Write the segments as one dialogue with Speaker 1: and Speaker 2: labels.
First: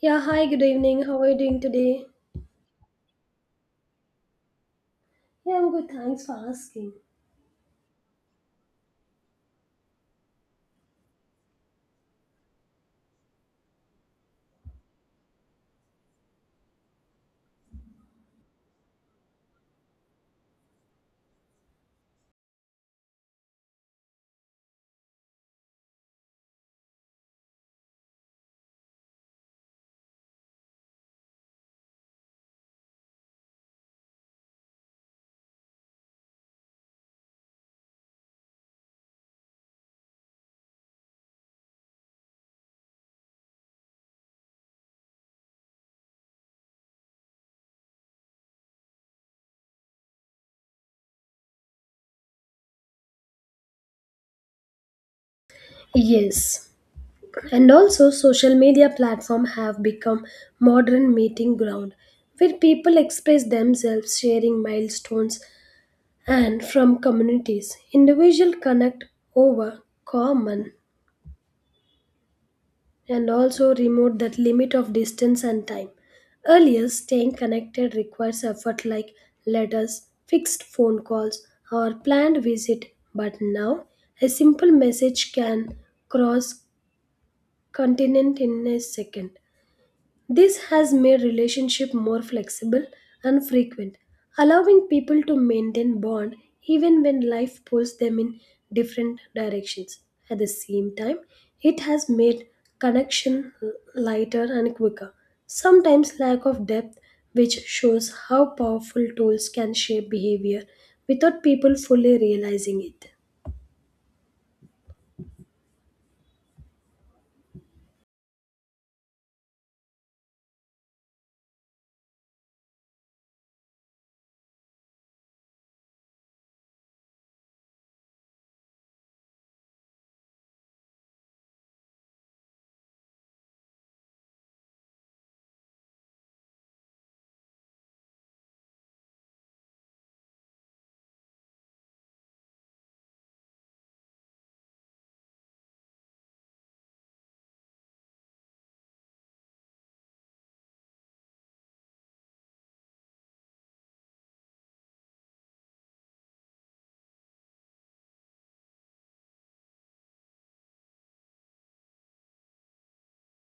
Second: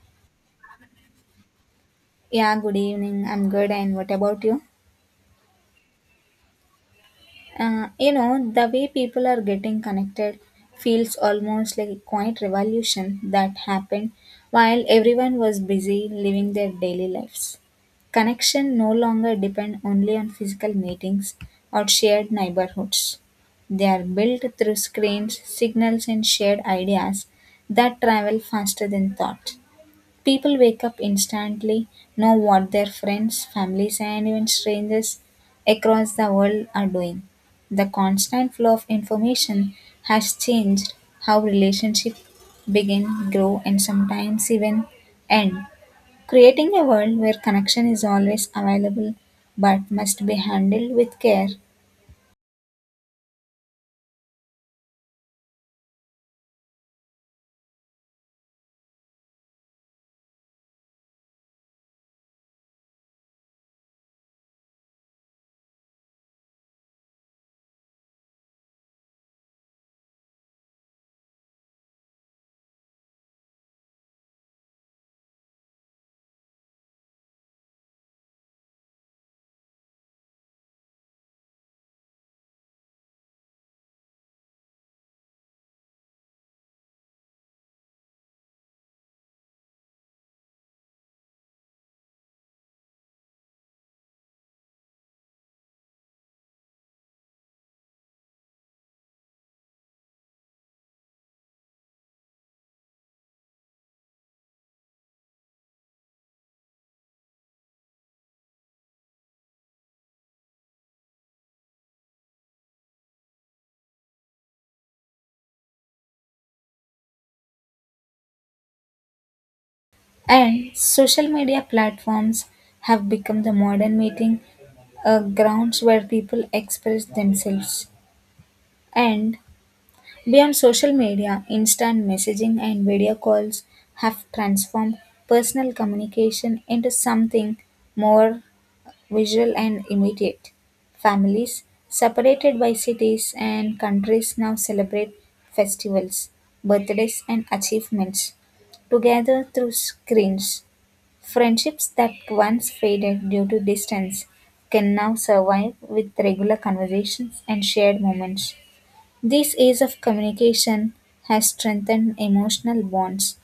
Speaker 1: Yeah, hi, good evening. How are you doing today?
Speaker 2: Yeah, good evening. I'm good. And what about you?
Speaker 1: Yeah, I'm good. Thanks for asking.
Speaker 2: The way people are getting connected feels almost like a quiet revolution that happened while everyone was busy living their daily lives. Connection no longer depend only on physical meetings or shared neighborhoods. They are built through screens, signals, and shared ideas that travel faster than thought. People wake up instantly, know what their friends, families, and even strangers across the world are doing. The constant flow of information has changed how relationships begin, grow, and sometimes even end, creating a world where connection is always available but must be handled with care.
Speaker 1: Yes. And also social media platform have become modern meeting ground where people express themselves sharing milestones and from communities. Individual connect over common and also removed that limit of distance and time. Earlier, staying connected requires effort like letters, fixed phone calls, or planned visit, but now a simple message can cross continent in a second. This has made relationship more flexible and frequent, allowing people to maintain bond even when life pulls them in different directions. At the same time, it has made connection lighter and quicker. Sometimes lack of depth which shows how powerful tools can shape behavior without people fully realizing it.
Speaker 2: And social media platforms have become the modern meeting grounds where people express themselves and beyond social media, instant messaging and video calls have transformed personal communication into something more visual and immediate. Families separated by cities and countries now celebrate festivals, birthdays, and achievements together through screens. Friendships that once faded due to distance can now survive with regular conversations and shared moments. This ease of communication has strengthened emotional bonds,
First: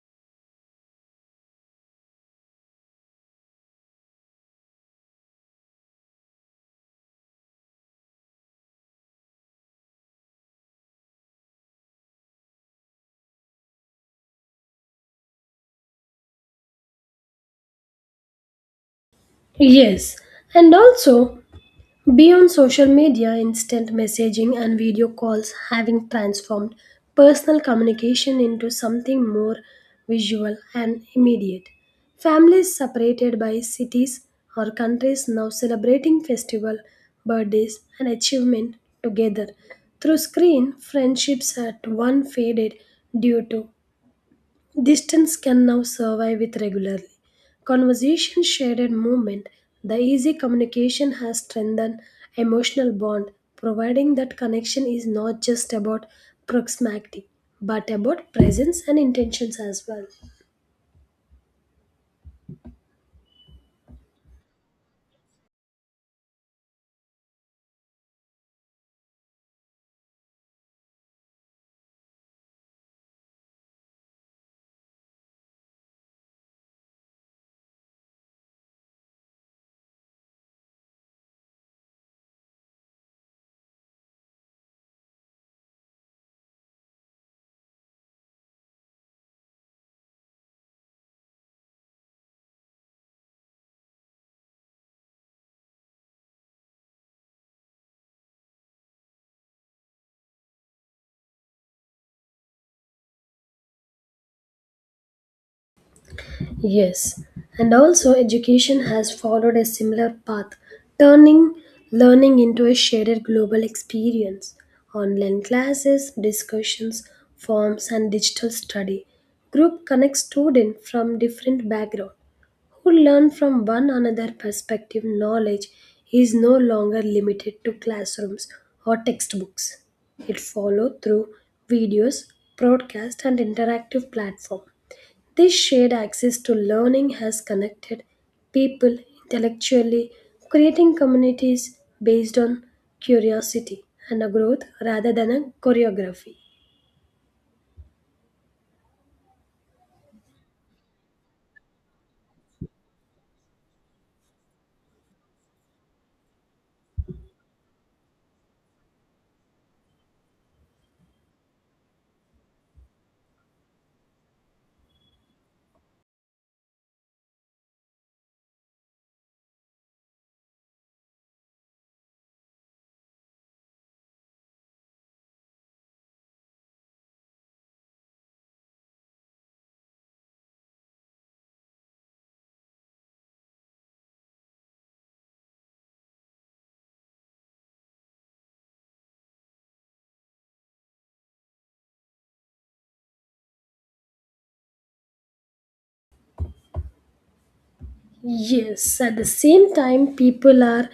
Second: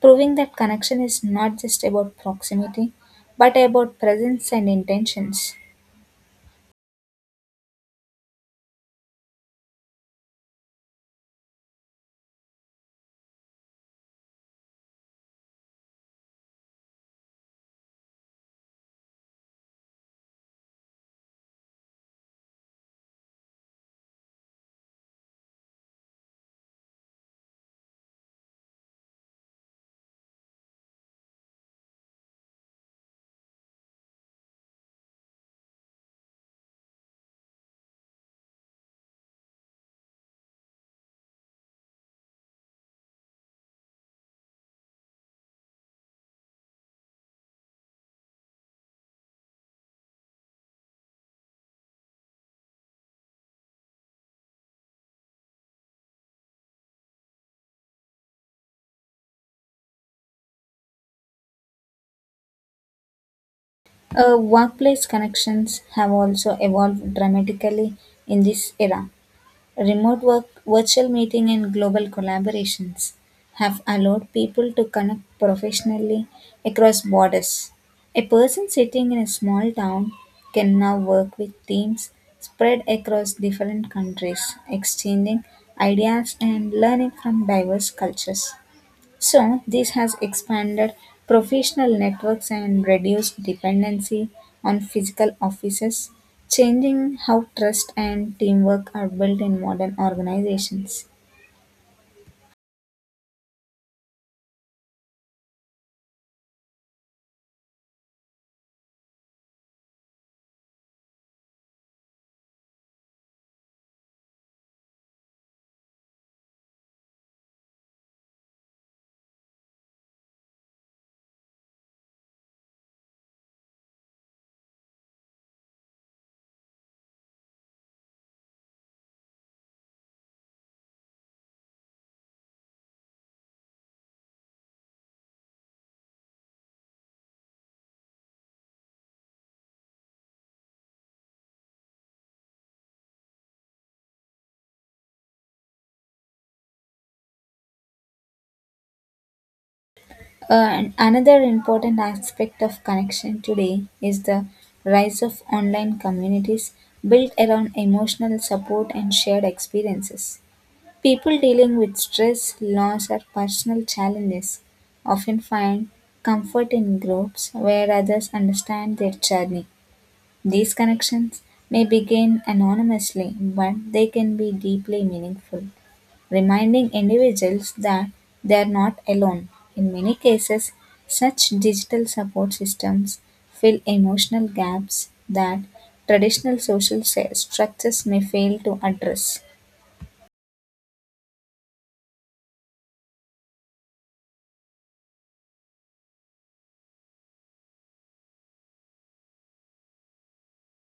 Speaker 2: proving that connection is not just about proximity, but about presence and intentions.
Speaker 1: Yes, and also beyond social media, instant messaging and video calls having transformed personal communication into something more visual and immediate. Families separated by cities or countries now celebrating festival, birthdays and achievement together. Through screen, friendships at one faded due to distance can now survive with regularly. Conversation, shared and movement, the easy communication has strengthened emotional bond, providing that connection is not just about proximity, but about presence and intentions as well.
Speaker 2: Workplace connections have also evolved dramatically in this era. Remote work, virtual meeting, and global collaborations have allowed people to connect professionally across borders. A person sitting in a small town can now work with teams spread across different countries, exchanging ideas and learning from diverse cultures. So, this has expanded professional networks and reduced dependency on physical offices, changing how trust and teamwork are built in modern organizations.
Speaker 1: Yes, and also education has followed a similar path, turning learning into a shared global experience. Online classes, discussions, forms, and digital study group connect students from different backgrounds who learn from one another perspective. Knowledge is no longer limited to classrooms or textbooks. It follows through videos, broadcast, and interactive platform this shared access to learning has connected people intellectually, creating communities based on curiosity and a growth rather than a choreography.
Speaker 2: And another important aspect of connection today is the rise of online communities built around emotional support and shared experiences. People dealing with stress, loss, or personal challenges often find comfort in groups where others understand their journey. These connections may begin anonymously, but they can be deeply meaningful, reminding individuals that they are not alone. In many cases, such digital support systems fill emotional gaps that traditional structures may fail to address.
Speaker 1: Yes, at the same time, people are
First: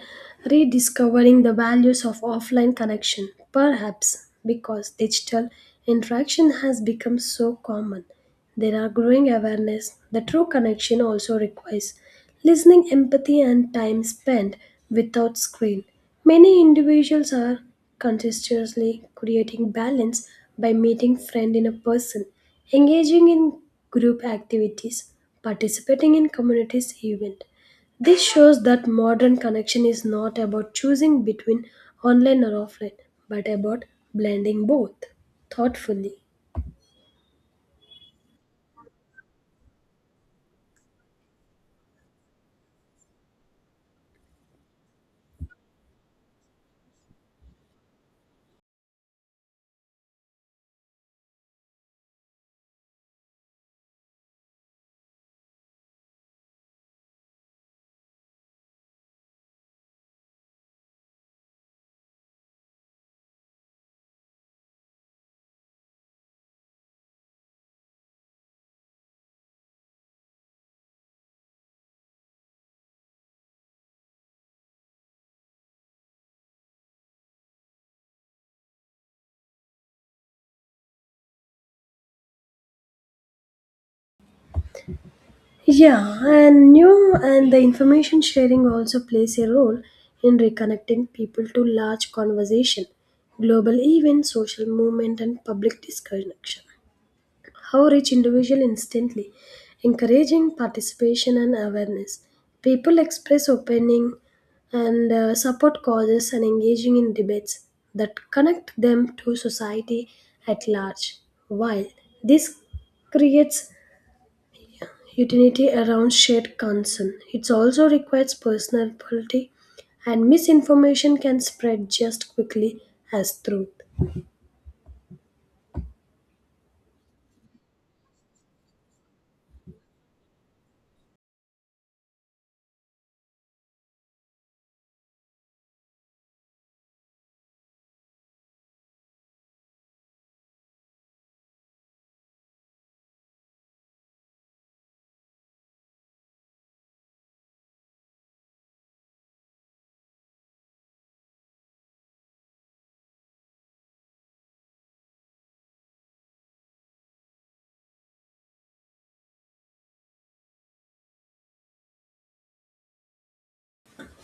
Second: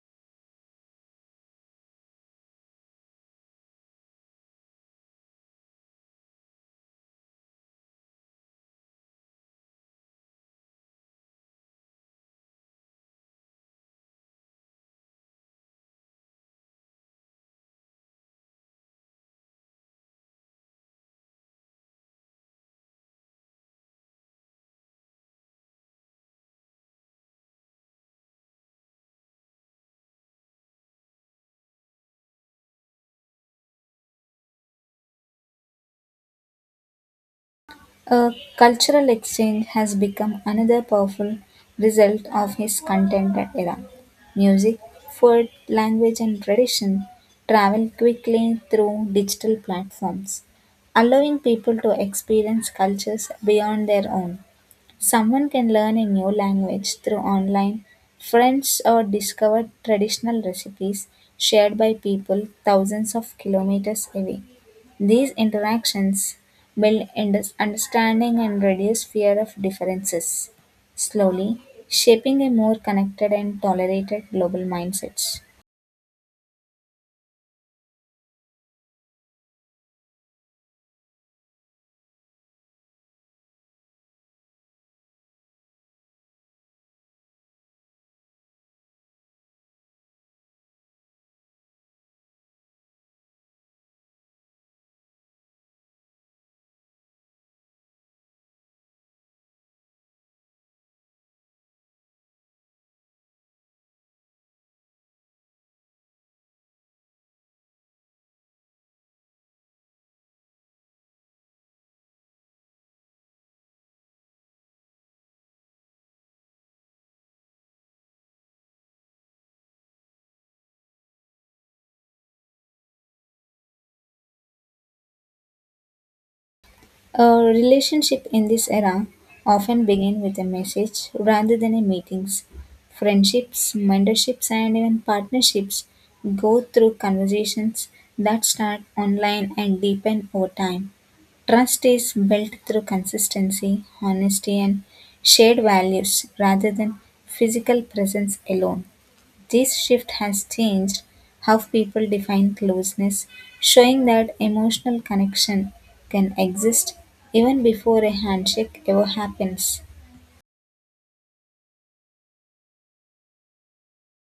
Speaker 1: rediscovering the values of offline connection, perhaps because digital interaction has become so common. There are growing awareness that true connection also requires listening, empathy, and time spent without screen. Many individuals are conscientiously creating balance by meeting friend in a person, engaging in group activities, participating in communities event. This shows that modern connection is not about choosing between online or offline, but about blending both thoughtfully.
Speaker 2: A cultural exchange has become another powerful result of his contemporary era. Music, food, language, and tradition travel quickly through digital platforms, allowing people to experience cultures beyond their own. Someone can learn a new language through online friends or discover traditional recipes shared by people thousands of kilometers away. These interactions build understanding and reduce fear of differences, slowly shaping a more connected and tolerated global mindset.
Speaker 1: Yeah, and new and the information sharing also plays a role in reconnecting people to large conversation, global events, social movement, and public discussion. How reach individual instantly, encouraging participation and awareness. People express opening and support causes and engaging in debates that connect them to society at large. While this creates utility around shared concern. It also requires personality, and misinformation can spread just quickly as truth.
Speaker 2: A relationship in this era often begin with a message rather than a meetings. Friendships, mentorships and even partnerships go through conversations that start online and deepen over time. Trust is built through consistency, honesty and shared values rather than physical presence alone. This shift has changed how people define closeness, showing that emotional connection can exist even before a handshake ever happens.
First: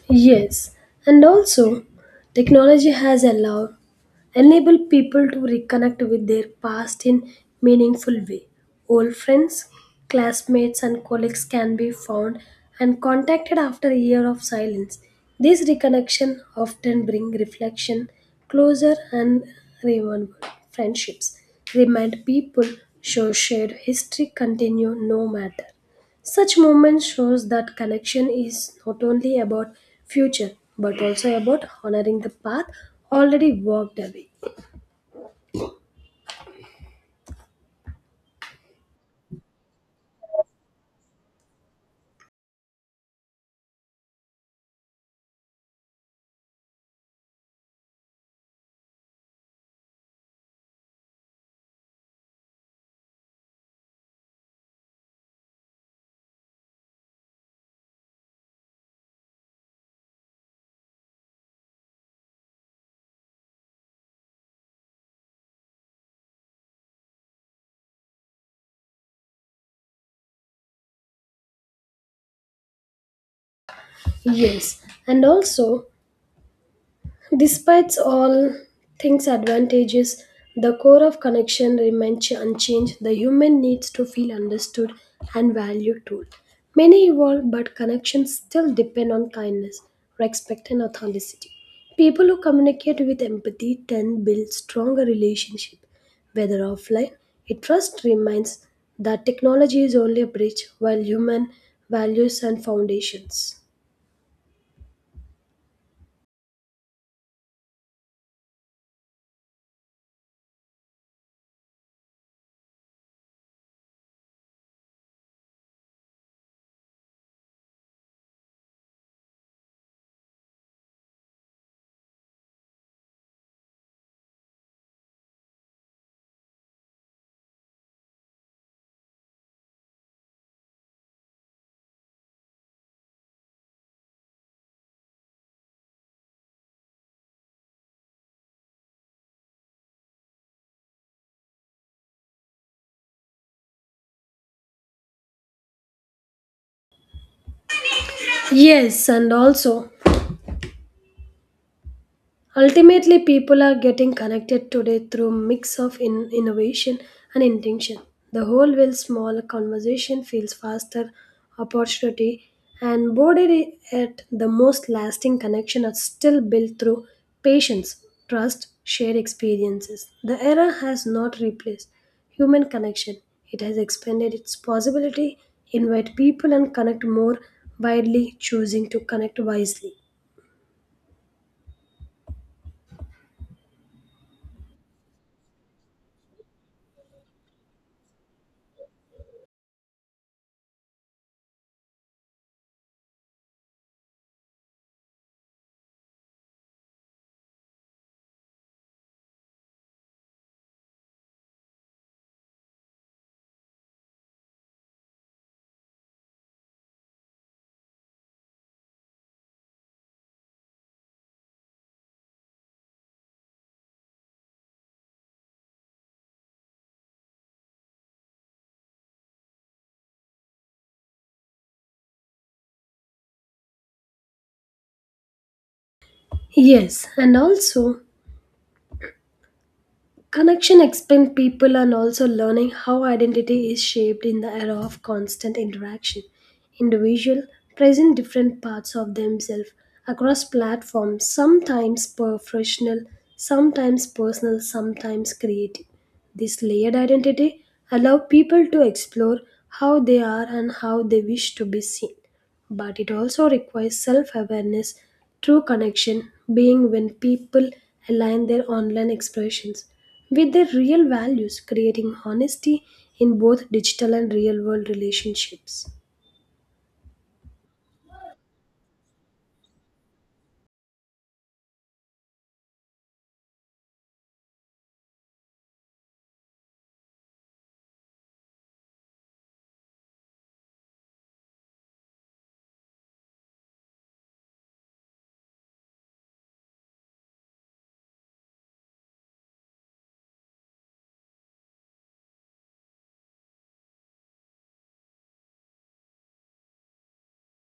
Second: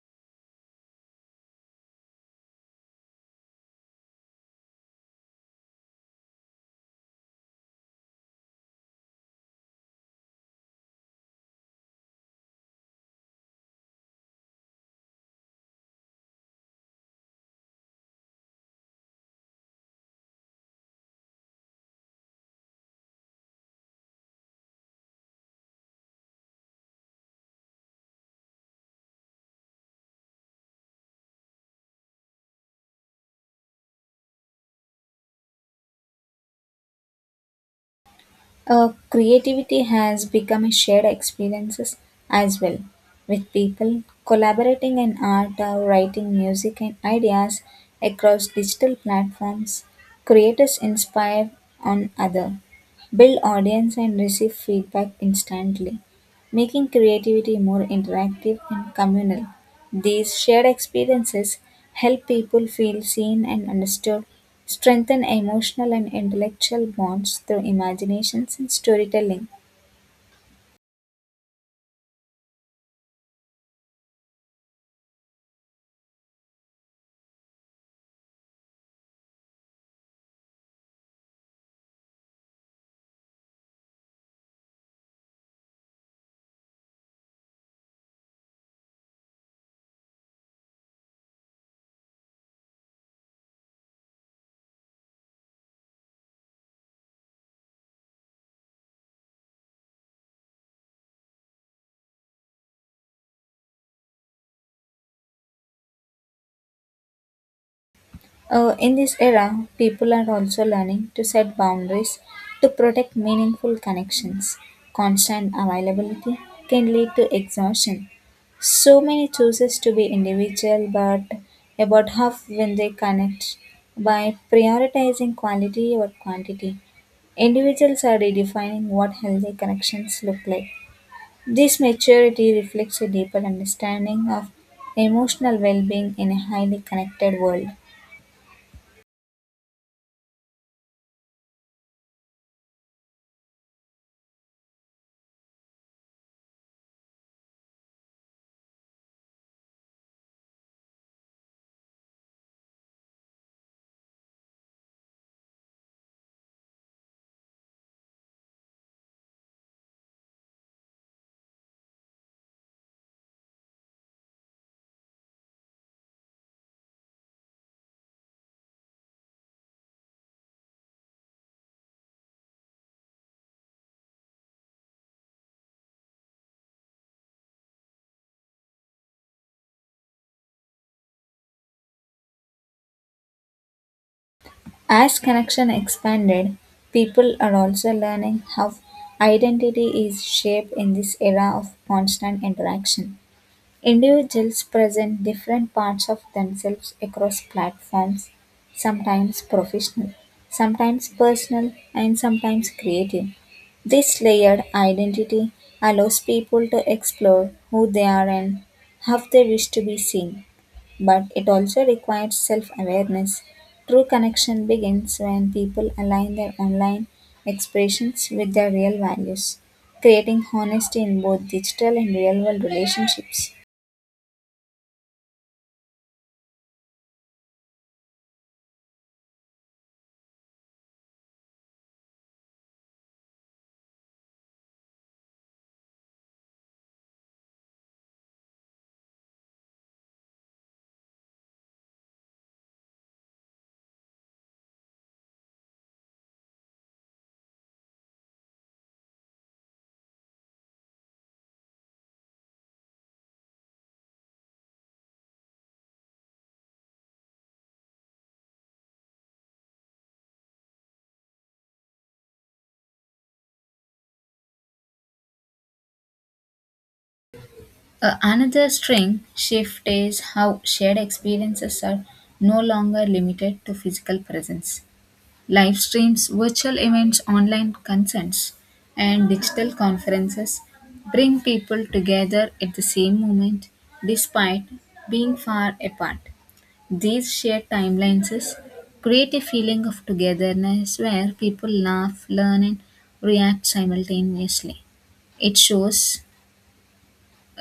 Speaker 1: Yes, and also technology has allowed enable people to reconnect with their past in meaningful way. Old friends, classmates and colleagues can be found and contacted after a year of silence. This reconnection often bring reflection closure, and remember friendships. Remind people show shared history continue no matter. Such movement shows that connection is not only about future but also about honoring the path already walked away.
Speaker 2: Creativity has become a shared experiences as well, with people collaborating in art, writing, music, and ideas across digital platforms. Creators inspire on other, build audience, and receive feedback instantly, making creativity more interactive and communal. These shared experiences help people feel seen and understood, strengthen emotional and intellectual bonds through imaginations and storytelling.
Speaker 1: Yes, and also despite all things' advantages, the core of connection remains unchanged. The human needs to feel understood and valued too. Many evolve, but connections still depend on kindness, respect, and authenticity. People who communicate with empathy tend build stronger relationships, whether offline. It first reminds that technology is only a bridge, while human values and foundations.
Speaker 2: In this era, people are also learning to set boundaries to protect meaningful connections. Constant availability can lead to exhaustion. So many chooses to be individual, but about half when they connect by prioritizing quality or quantity. Individuals are redefining what healthy connections look like. This maturity reflects a deeper understanding of emotional well being in a highly connected world.
Speaker 1: Yes, and also ultimately, people are getting connected today through mix of innovation and intention. The whole will small conversation feels faster, opportunity, and border at the most lasting connection are still built through patience, trust, shared experiences. The era has not replaced human connection. It has expanded its possibility, invite people and connect more widely, choosing to connect wisely.
Speaker 2: As connection expanded, people are also learning how identity is shaped in this era of constant interaction. Individuals present different parts of themselves across platforms, sometimes professional, sometimes personal, and sometimes creative. This layered identity allows people to explore who they are and how they wish to be seen. But it also requires self awareness. True connection begins when people align their online expressions with their real values, creating honesty in both digital and real world relationships.
Speaker 1: Yes, and also connection expand people and also learning how identity is shaped in the era of constant interaction. Individual present different parts of themselves across platforms, sometimes professional, sometimes personal, sometimes creative. This layered identity allow people to explore how they are and how they wish to be seen but it also requires self awareness. True connection being when people align their online expressions with their real values, creating honesty in both digital and real world relationships.
Speaker 2: Another string shift is how shared experiences are no longer limited to physical presence. Live streams, virtual events, online concerts, and digital conferences bring people together at the same moment despite being far apart. These shared timelines create a feeling of togetherness where people laugh, learn, and react simultaneously. It shows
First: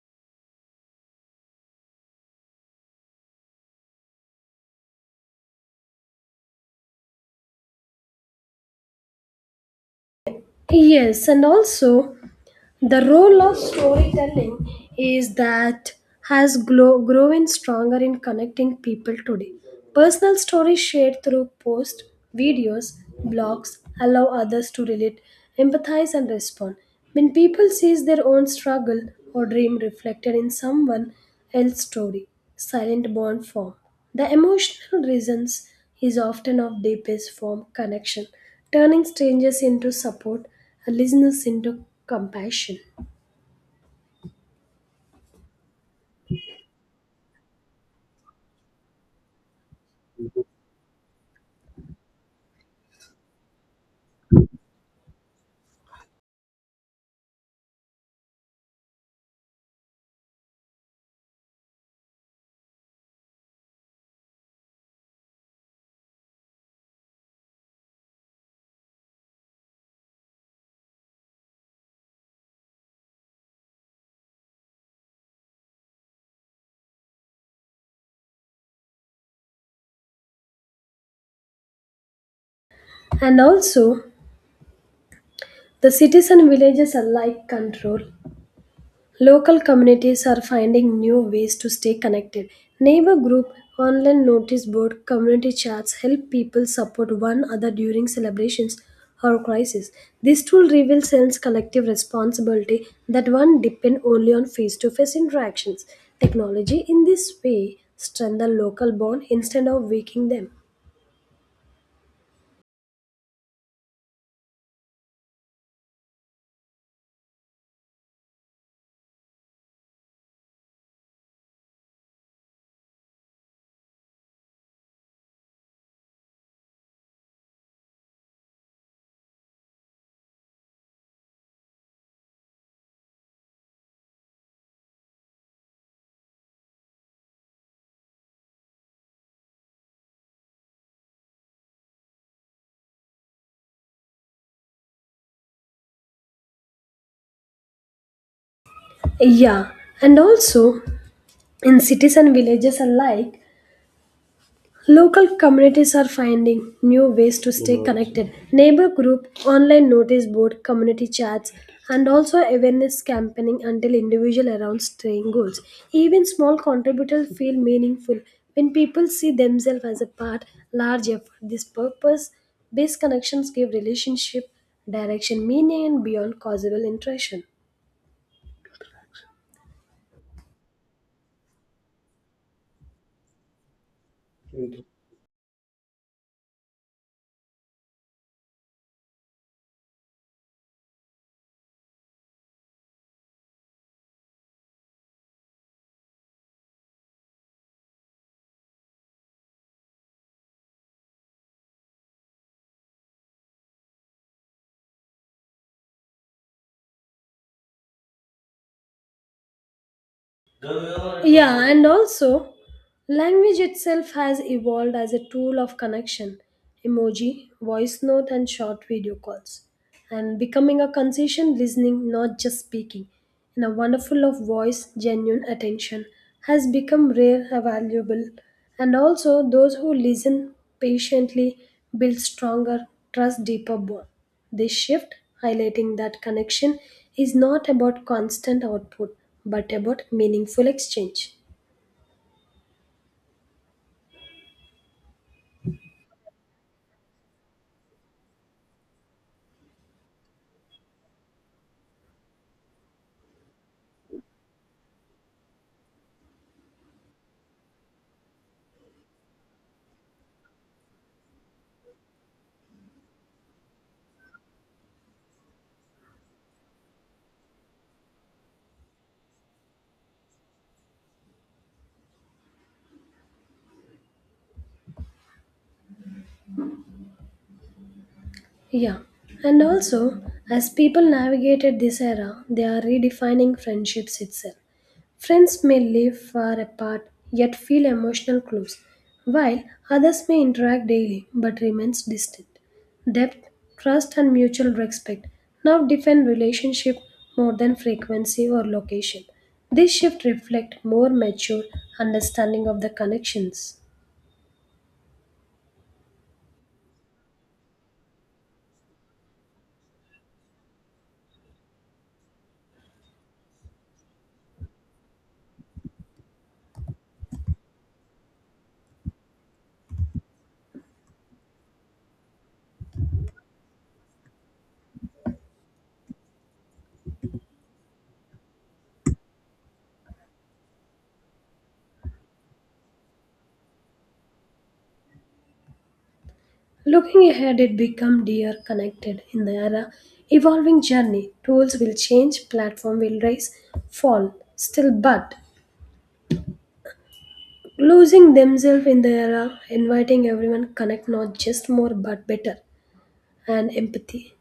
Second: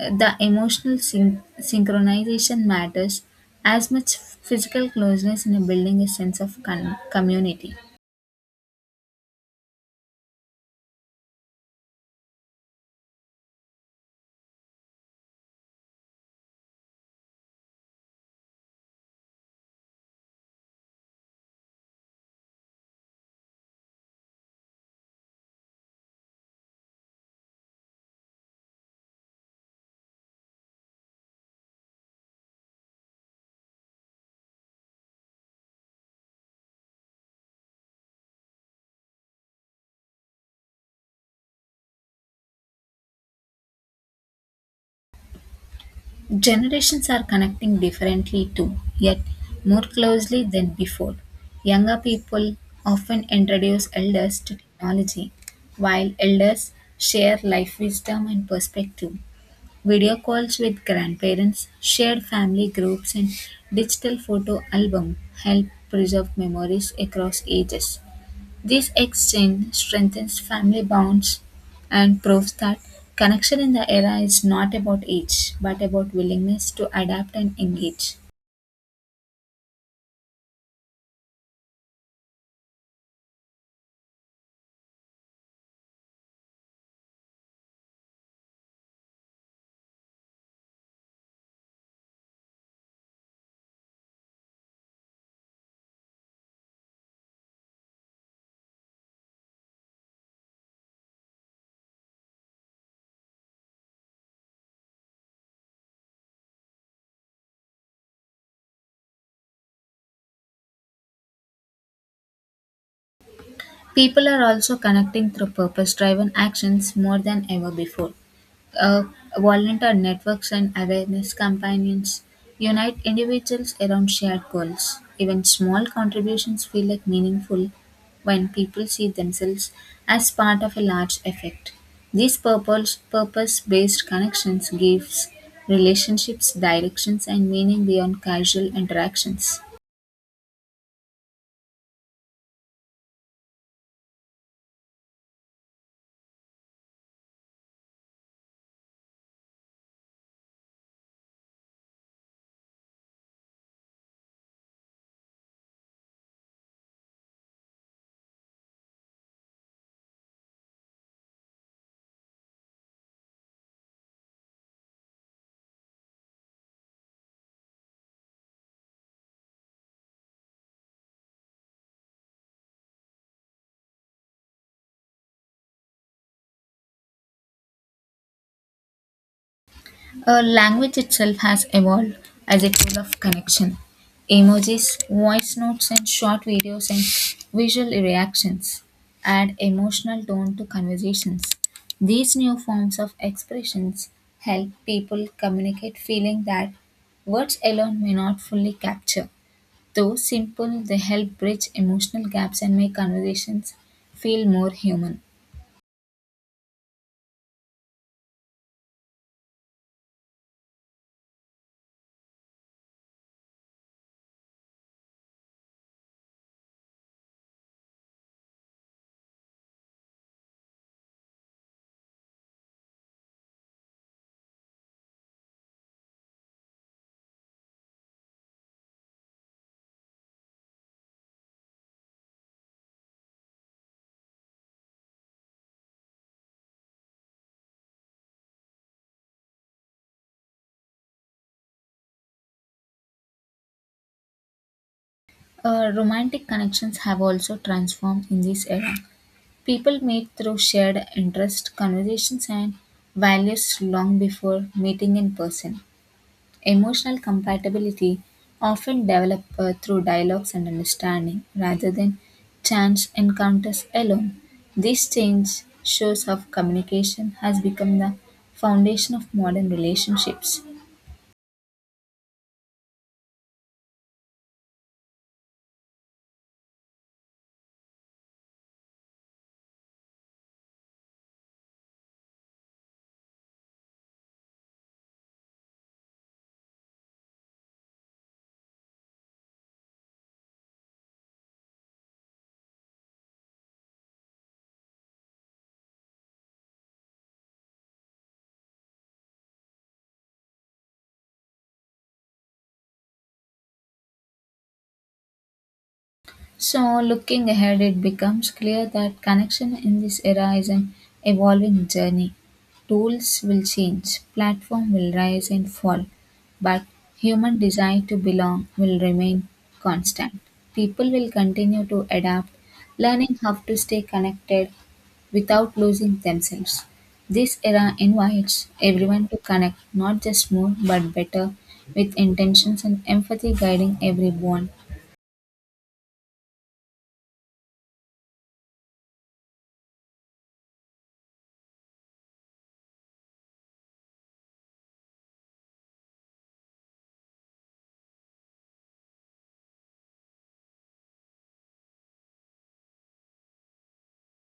Speaker 2: the emotional synchronization matters as much physical closeness in a building a sense of community.
Speaker 1: Yes, and also the role of storytelling is that has grown stronger in connecting people today. Personal stories shared through posts, videos, blogs allow others to relate, empathize, and respond. When people see their own struggle or dream reflected in someone else's story, silent bond form. The emotional reasons is often of deepest form connection turning strangers into support and listeners into compassion.
Speaker 2: Generations are connecting differently too, yet more closely than before. Younger people often introduce elders to technology, while elders share life wisdom and perspective. Video calls with grandparents, shared family groups, and digital photo album help preserve memories across ages. This exchange strengthens family bonds and proves that connection in the era is not about age but about willingness to adapt and engage.
Speaker 1: And also, the cities and villages alike control. Local communities are finding new ways to stay connected. Neighbor group, online notice board, community chats help people support one another during celebrations or crisis. This tool reveals sense collective responsibility that one depend only on face-to-face interactions. Technology in this way strengthen local bond instead of weakening them.
Speaker 2: People are also connecting through purpose driven actions more than ever before. Uh, Volunteer networks and awareness campaigns unite individuals around shared goals. Even small contributions feel like meaningful when people see themselves as part of a large effect. These purpose based connections gives relationships directions and meaning beyond casual interactions.
Speaker 1: Yeah, and also in cities and villages alike, local communities are finding new ways to stay connected. Neighbor group, online notice board, community chats, and also awareness campaigning until individual around staying goals. Even small contributors feel meaningful when people see themselves as a part large effort. This purpose based connections give relationship direction, meaning, and beyond causal interaction.
Speaker 2: A language itself has evolved as a tool of connection. Emojis, voice notes, and short videos and visual reactions add emotional tone to conversations. These new forms of expressions help people communicate feeling that words alone may not fully capture. Though simple, they help bridge emotional gaps and make conversations feel more human.
Speaker 1: Yeah, and also, language itself has evolved as a tool of connection emoji, voice note, and short video calls and becoming a consistent listening, not just speaking. In a wonderful of voice, genuine attention has become rare and valuable. And also, those who listen patiently build stronger, trust deeper bond. This shift, highlighting that connection, is not about constant output but about meaningful exchange.
Speaker 2: Romantic connections have also transformed in this era. People meet through shared interests, conversations, and values long before meeting in person. Emotional compatibility often develops through dialogues and understanding rather than chance encounters alone. This change shows how communication has become the foundation of modern relationships.
Speaker 1: Yeah. And also, as people navigated this era, they are redefining friendships itself. Friends may live far apart yet feel emotional close, while others may interact daily but remains distant. Depth, trust and mutual respect now define relationship more than frequency or location. This shift reflects more mature understanding of the connections.
Speaker 2: So, looking ahead, it becomes clear that connection in this era is an evolving journey. Tools will change, platform will rise and fall, but human desire to belong will remain constant. People will continue to adapt, learning how to stay connected without losing themselves. This era invites everyone to connect not just more but better, with intentions and empathy guiding every bond.
Speaker 1: Looking ahead, it become dear connected in the era evolving journey. Tools will change, platform will rise, fall, still but losing themselves in the era, inviting everyone connect not just more but better and empathy.